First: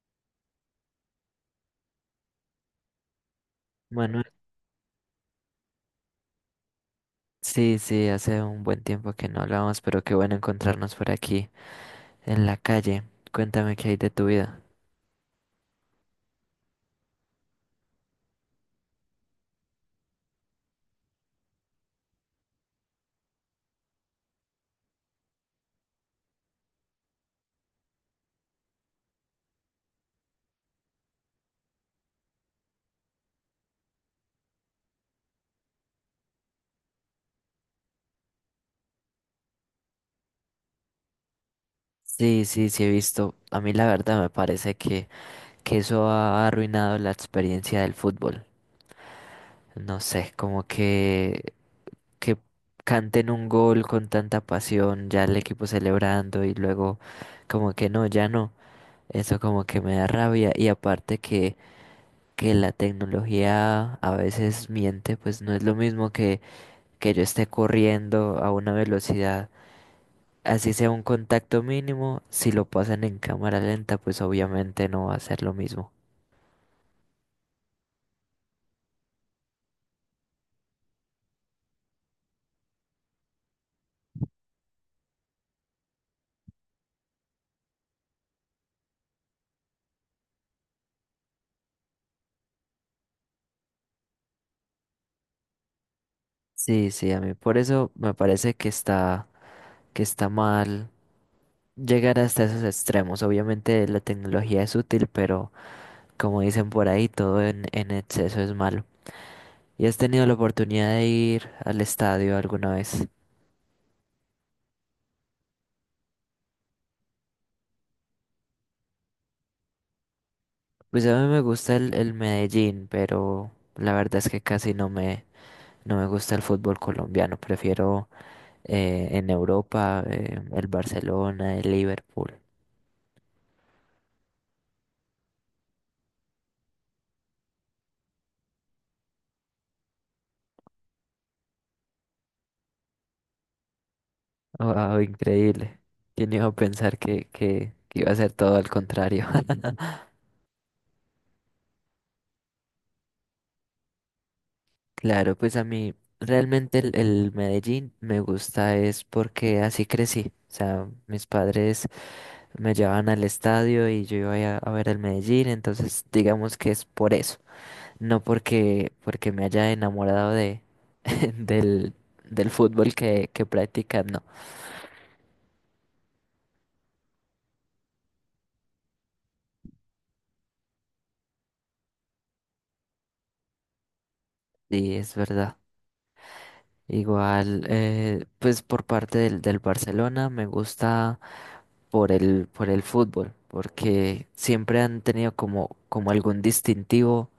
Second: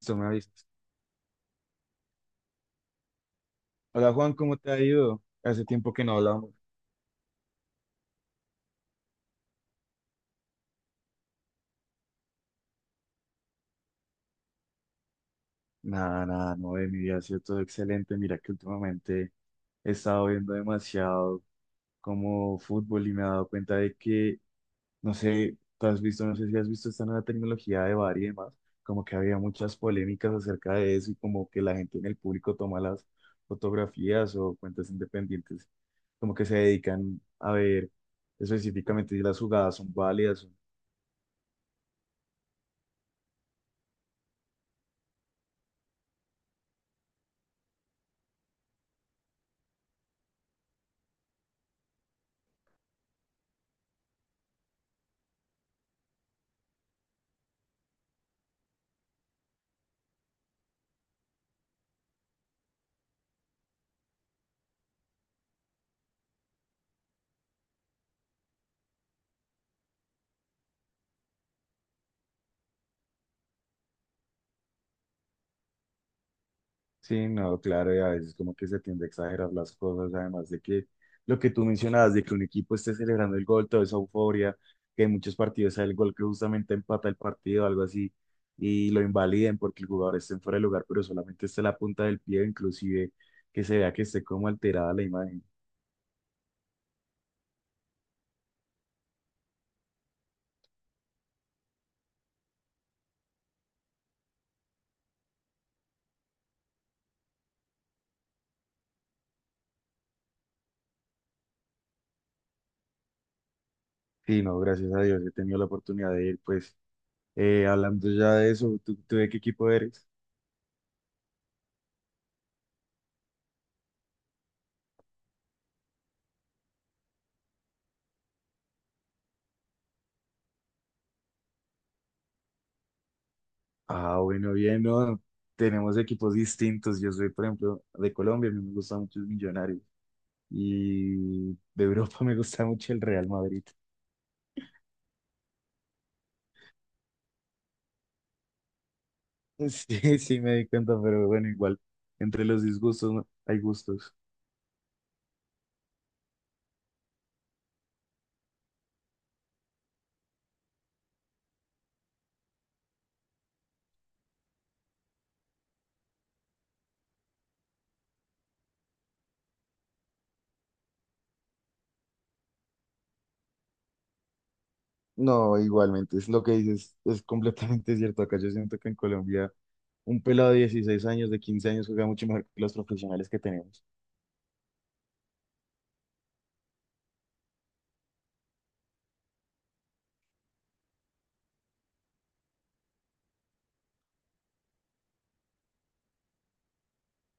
Listo, me avisas. Hola Bueno, Juan, ¿cómo te ha ido? Hace tiempo que no hablamos. sí, sí, hace un buen tiempo que no hablamos, pero qué bueno encontrarnos por aquí en la calle. Cuéntame qué hay de tu vida. Nada, nada, no, de mi vida ha sido todo excelente. Mira que últimamente he estado viendo demasiado como fútbol y me he dado cuenta de que, no sé, tú has visto, no sé si has visto esta nueva tecnología de VAR y demás, como que había muchas polémicas acerca de eso y como que la gente en el público toma las fotografías o cuentas independientes, como que se dedican a ver específicamente si las jugadas son válidas. Sí, sí, sí he visto. A mí la verdad me parece que eso ha arruinado la experiencia del fútbol. No sé, que canten un gol con tanta pasión, ya el equipo celebrando y luego como que no, ya no. Eso como que me da rabia y aparte que la tecnología a veces miente, pues no es lo mismo que yo esté corriendo a una velocidad, así sea un contacto mínimo, si lo pasan en cámara lenta, pues obviamente no va a ser lo mismo. Sí, no, claro, y a veces como que se tiende a exagerar las cosas, además de que lo que tú mencionabas, de que un equipo esté celebrando el gol, toda esa euforia, que en muchos partidos sale el gol que justamente empata el partido, algo así, y lo invaliden porque el jugador esté en fuera de lugar, pero solamente esté la punta del pie, inclusive que se vea que esté como alterada la imagen. Sí, sí, a mí por eso me parece que está mal llegar hasta esos extremos. Obviamente la tecnología es útil, pero como dicen por ahí, todo en exceso es malo. ¿Y has tenido la oportunidad de ir al estadio alguna vez? Sí, no, gracias a Dios he tenido la oportunidad de ir, pues, hablando ya de eso, ¿tú ¿de qué equipo eres? Pues a mí me gusta el Medellín, pero la verdad es que casi no me, no me gusta el fútbol colombiano, prefiero en Europa el Barcelona, el Liverpool. Ah, bueno, bien, no. Tenemos equipos distintos. Yo soy, por ejemplo, de Colombia, a mí me gusta mucho el Millonarios. Y de Europa me gusta mucho el Real Madrid. Wow, increíble. ¿Quién iba a pensar que iba a ser todo al contrario? Sí, sí, me di cuenta, pero bueno, igual, entre los disgustos, ¿no?, hay gustos. Claro, pues a mí realmente el Medellín me gusta es porque así crecí. O sea, mis padres me llevaban al estadio y yo iba a ver el Medellín, entonces digamos que es por eso. No porque me haya enamorado del, del fútbol que practican, no. No, igualmente, es lo que dices, es completamente cierto. Acá yo siento que en Colombia un pelado de 16 años, de 15 años, juega mucho mejor que los profesionales que tenemos. Sí, es verdad. Igual, pues por parte del Barcelona me gusta por por el fútbol, porque siempre han tenido como algún distintivo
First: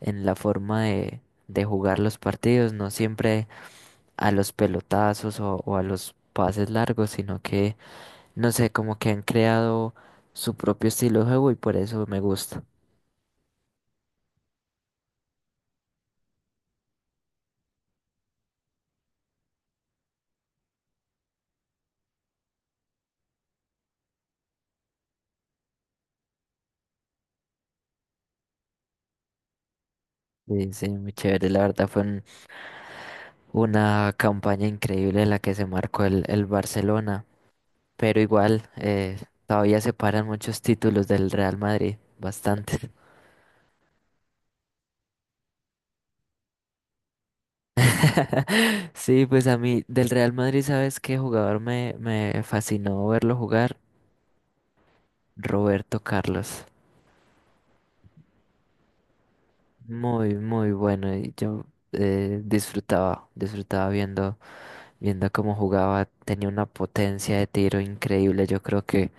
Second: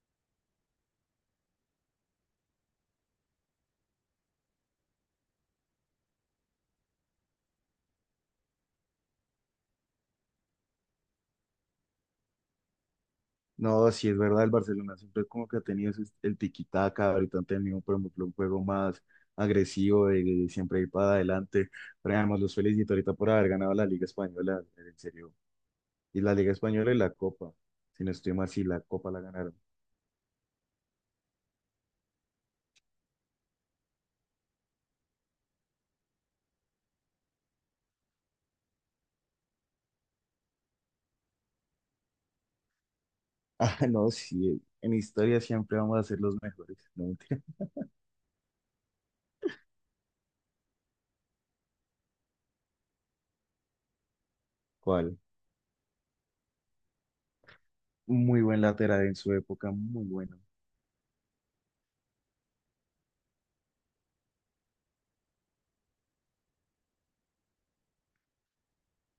en la forma de jugar los partidos, no siempre a los pelotazos o a los pases largos, no sé, como que han creado su propio estilo de juego y por eso me gusta. No, sí es verdad, el Barcelona siempre como que ha tenido el tiki-taka. Ahorita han tenido, por ejemplo, un juego más agresivo, de siempre ir para adelante, pero además los felicito ahorita por haber ganado la Liga Española, en serio, y la Liga Española y la Copa, si no estoy mal, sí, la Copa la ganaron. Sí, sí, muy chévere. La verdad fue un- Una campaña increíble la que se marcó el Barcelona, pero igual todavía separan muchos títulos del Real Madrid, bastante. Ah, no, sí, en historia siempre vamos a ser los mejores, no mentira. Sí, pues a mí del Real Madrid, ¿sabes qué jugador me fascinó verlo jugar? ¿Cuál? Roberto Carlos. Muy buen lateral en su época, muy bueno. Muy bueno. Y yo disfrutaba viendo cómo jugaba. Tenía una potencia de tiro increíble. Yo creo que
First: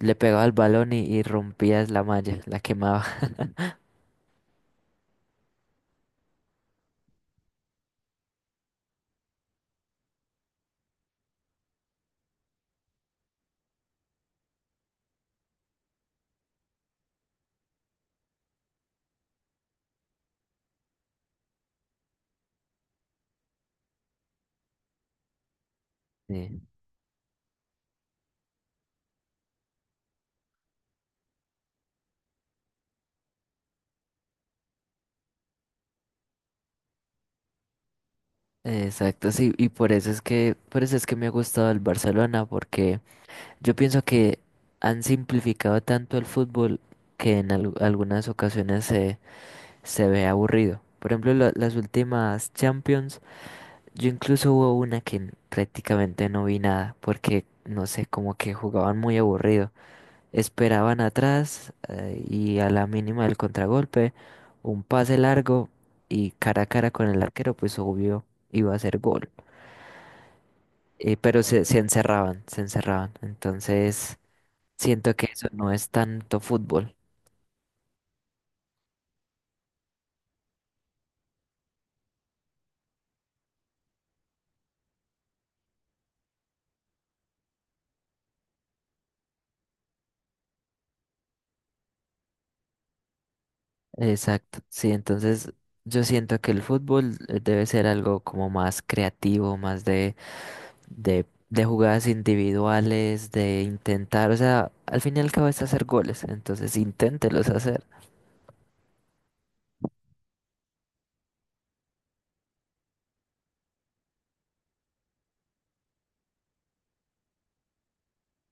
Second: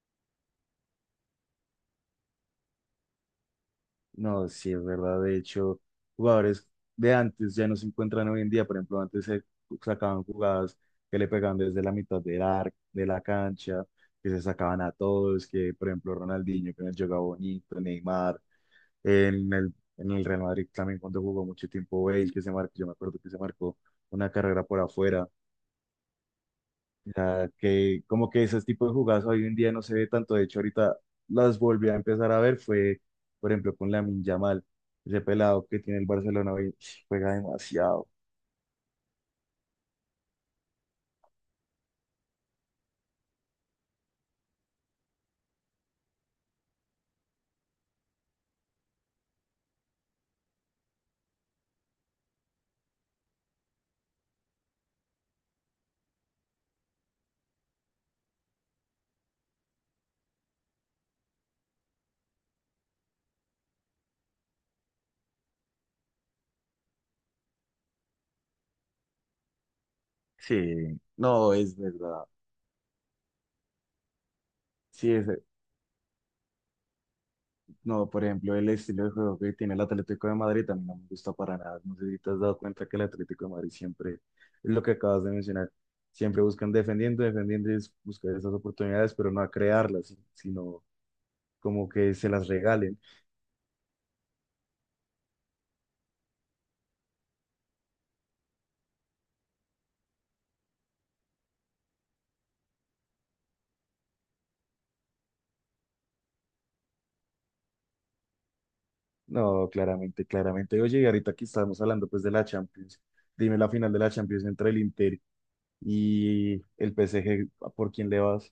le pegaba el balón y rompías la malla, la quemaba. No, sí, es verdad. De hecho, jugadores de antes ya no se encuentran hoy en día. Por ejemplo, antes se sacaban jugadas que le pegaban desde la mitad del arco, de la cancha, que se sacaban a todos, que por ejemplo Ronaldinho, que nos jugaba bonito, Neymar, en el Real Madrid también cuando jugó mucho tiempo Bale, que se marcó, yo me acuerdo que se marcó una carrera por afuera. Sí. Ya que como que ese tipo de jugadas hoy en día no se ve tanto, de hecho ahorita las volví a empezar a ver, fue por ejemplo con Lamine Yamal, ese pelado que tiene el Barcelona hoy, juega demasiado. Exacto, sí, y por eso es que me ha gustado el Barcelona, porque yo pienso que han simplificado tanto el fútbol que en algunas ocasiones se ve aburrido. Por ejemplo, las últimas Champions, yo incluso hubo una que prácticamente no vi nada, porque no sé, como que jugaban muy aburrido. Esperaban atrás y a la mínima del contragolpe, un pase largo y cara a cara con el arquero, pues obvio iba a ser gol. Sí, Pero no, es se verdad. encerraban, se encerraban. Entonces, Sí, siento que es, eso no es tanto fútbol. no, por ejemplo, el estilo de juego que tiene el Atlético de Madrid a mí no me gusta para nada. No sé si te has dado cuenta que el Atlético de Madrid siempre, es lo que acabas de mencionar, siempre buscan defendiendo, defendiendo y es buscar esas oportunidades, pero no a crearlas, sino como que se las regalen. Exacto, sí, entonces yo siento que el fútbol debe ser algo como más creativo, más de jugadas individuales, de intentar, o sea, al fin y al cabo es hacer goles, entonces inténtelos hacer. No, claramente, claramente. Oye, y ahorita aquí estamos hablando pues de la Champions, dime la final de la Champions entre el Inter y el PSG, ¿por quién le vas?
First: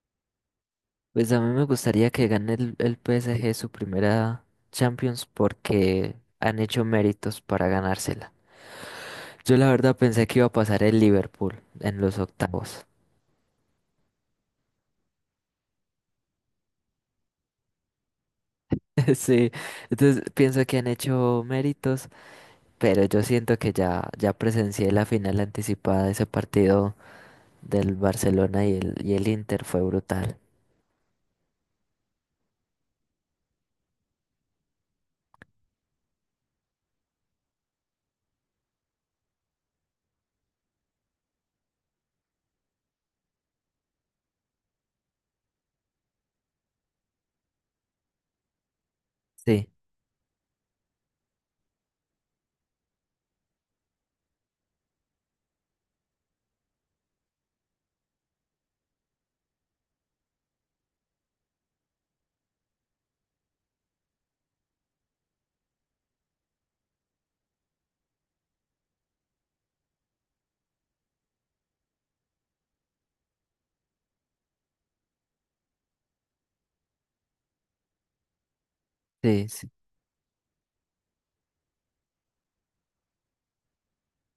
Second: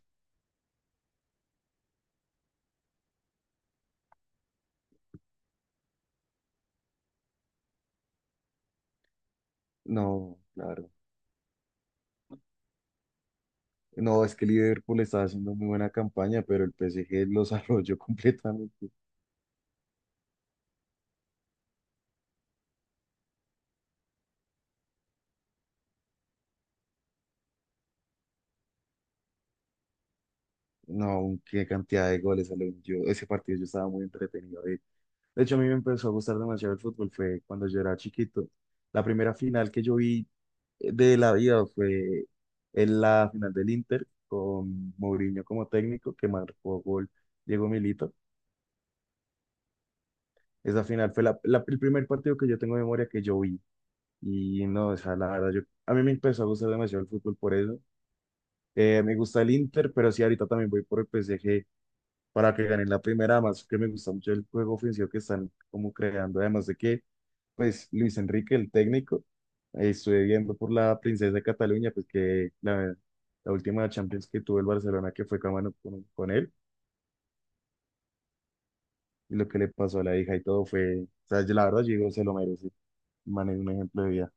Pues a mí me gustaría que gane el PSG su primera Champions porque han hecho méritos para ganársela. Yo la verdad pensé que No, iba a pasar claro. el Liverpool en los octavos. No, es que Liverpool está haciendo muy buena campaña, pero el PSG los arrolló completamente. Sí, entonces pienso que han hecho méritos, pero yo siento que ya presencié la final anticipada de ese partido del Barcelona y el Inter, fue brutal. No, qué cantidad de goles salieron. Yo, ese partido yo estaba muy entretenido. De hecho, a mí me empezó a gustar demasiado el fútbol, fue cuando yo era chiquito. La primera final que yo vi de la vida fue en la final del Inter con Mourinho como técnico, que marcó gol Diego Milito. Sí, Esa final fue el primer partido que yo tengo en memoria que yo vi. Y no, o sea, la verdad, yo, a mí me empezó a gustar demasiado el fútbol por eso. Me gusta el Inter, pero sí, ahorita también voy por el PSG para que ganen la primera, más que me gusta mucho el juego ofensivo que están como creando, además de que pues Luis Enrique, el técnico, estuve viendo por la Princesa de Cataluña, pues que la última Champions que tuvo el Barcelona, que fue mano con él, y sí, lo que le sí, pasó a la hija y todo fue, o sea, yo la verdad, yo digo, se lo merece, el man es un ejemplo de vida.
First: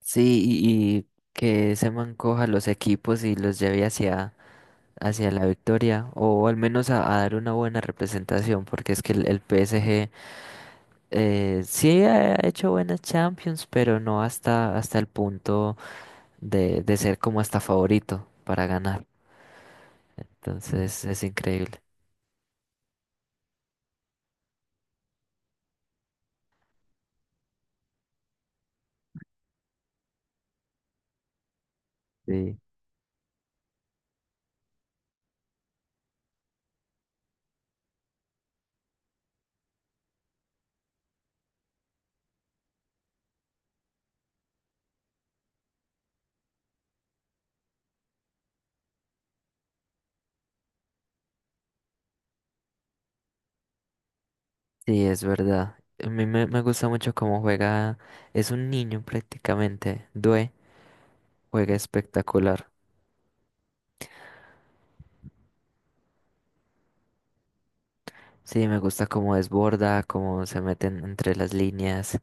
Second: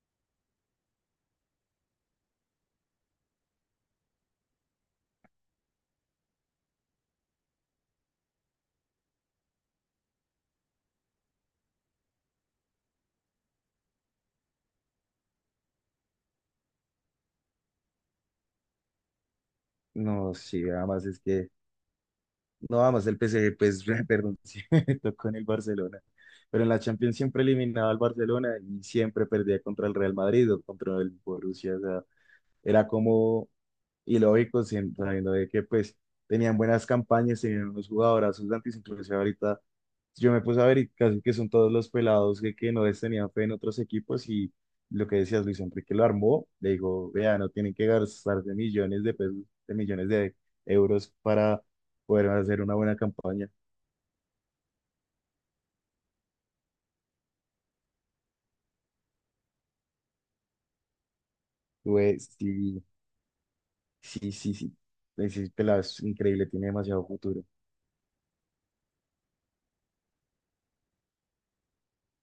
sí, y que se mancoja los equipos y los lleve hacia la victoria o al menos a dar una buena representación, porque es que el PSG sí ha hecho buenas Champions, pero no hasta el punto de ser como hasta favorito para ganar. No, sí, Entonces además es increíble. no, además el PSG, pues, perdón, sí, tocó en el Barcelona, pero en la Champions siempre eliminaba al Barcelona y siempre perdía contra el Real Madrid o contra el Borussia, o sea, Sí, era como. Y lógico, sabiendo de que pues tenían buenas campañas, tenían unos jugadorazos de antes, inclusive ahorita yo me puse a ver y casi que son todos los pelados que no les tenían fe en otros equipos, y lo que decías Luis Enrique lo armó, le dijo, vea, no tienen que gastarse millones de pesos, de millones de euros para poder hacer una buena campaña. sí, es verdad. A mí me gusta mucho cómo juega, es un niño prácticamente, Due, juega Güey, espectacular. Sí, Ese pelado es increíble, tiene demasiado futuro. Sí, me gusta cómo desborda, cómo se meten entre las líneas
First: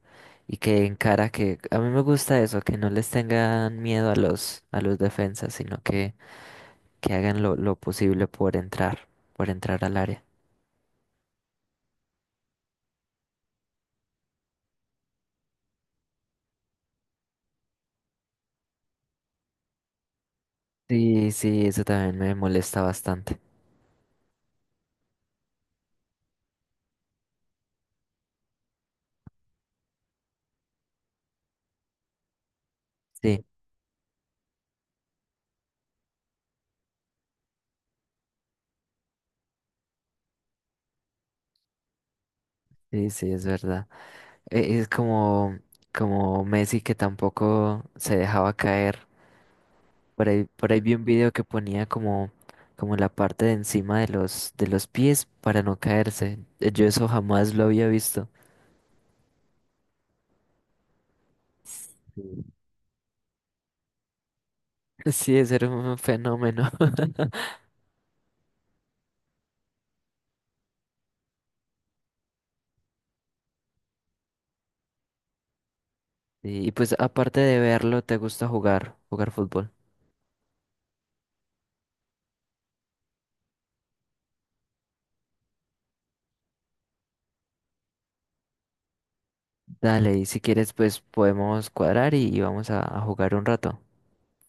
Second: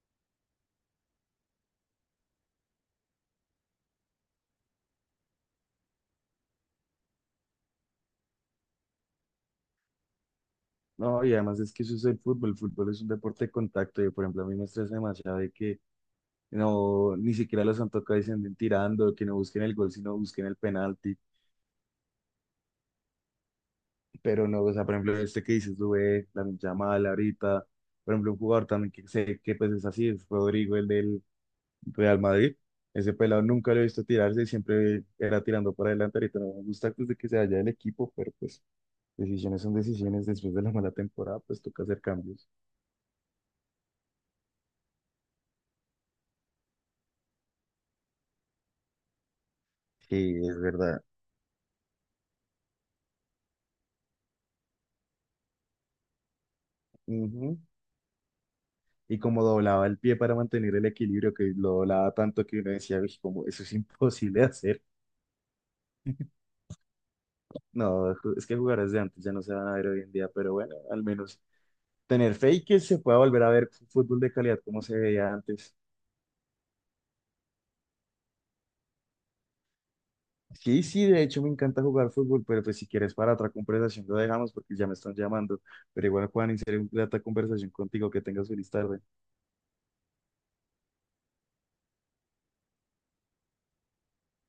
y que encara que a mí me gusta eso, que no les tengan miedo a los defensas, sino que hagan lo posible por entrar al área. No, y además es que eso es el fútbol es un deporte de contacto, y por ejemplo a mí me estresa demasiado de que no, ni siquiera los han tocado y se anden tirando, que no busquen el gol, sino busquen el penalti. Sí, sí, eso también me molesta bastante. Pero no, o sea, por ejemplo, este que dices, Dubé, la Yamal, ahorita, por ejemplo, un jugador también que sé que pues es así, es Rodrigo, el del Real Madrid. Ese pelado Sí, nunca lo he visto tirarse, siempre era tirando para adelante. Ahorita no me gusta pues, de que se vaya del equipo, pero pues decisiones son decisiones. Después de la mala temporada, pues toca hacer cambios. sí, sí, es verdad. Es como como Messi que tampoco se dejaba caer. Sí, es Por ahí vi verdad. un video que ponía como la parte de encima de de los pies para no caerse. Yo eso jamás Ujú. lo había visto. Y como doblaba el pie para mantener el equilibrio, que lo doblaba Sí. tanto que uno decía, "Uy, como eso es imposible de hacer". Sí, ese era un fenómeno. No, es que jugadores de antes ya no se van a ver hoy en día, pero bueno, al menos tener fe y que se pueda volver a ver fútbol de calidad como se veía antes. Y, y pues aparte de verlo, ¿te gusta jugar, jugar fútbol? Sí, sí, de hecho me encanta jugar fútbol, pero pues si quieres para otra conversación lo dejamos porque ya me están llamando. Pero igual, Juan, iniciar una grata conversación contigo, que tengas feliz tarde. Dale, y si quieres, pues podemos cuadrar y vamos a jugar un rato.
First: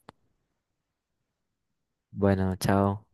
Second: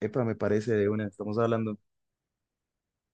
Epa, me parece de una, estamos hablando. Bueno, chao.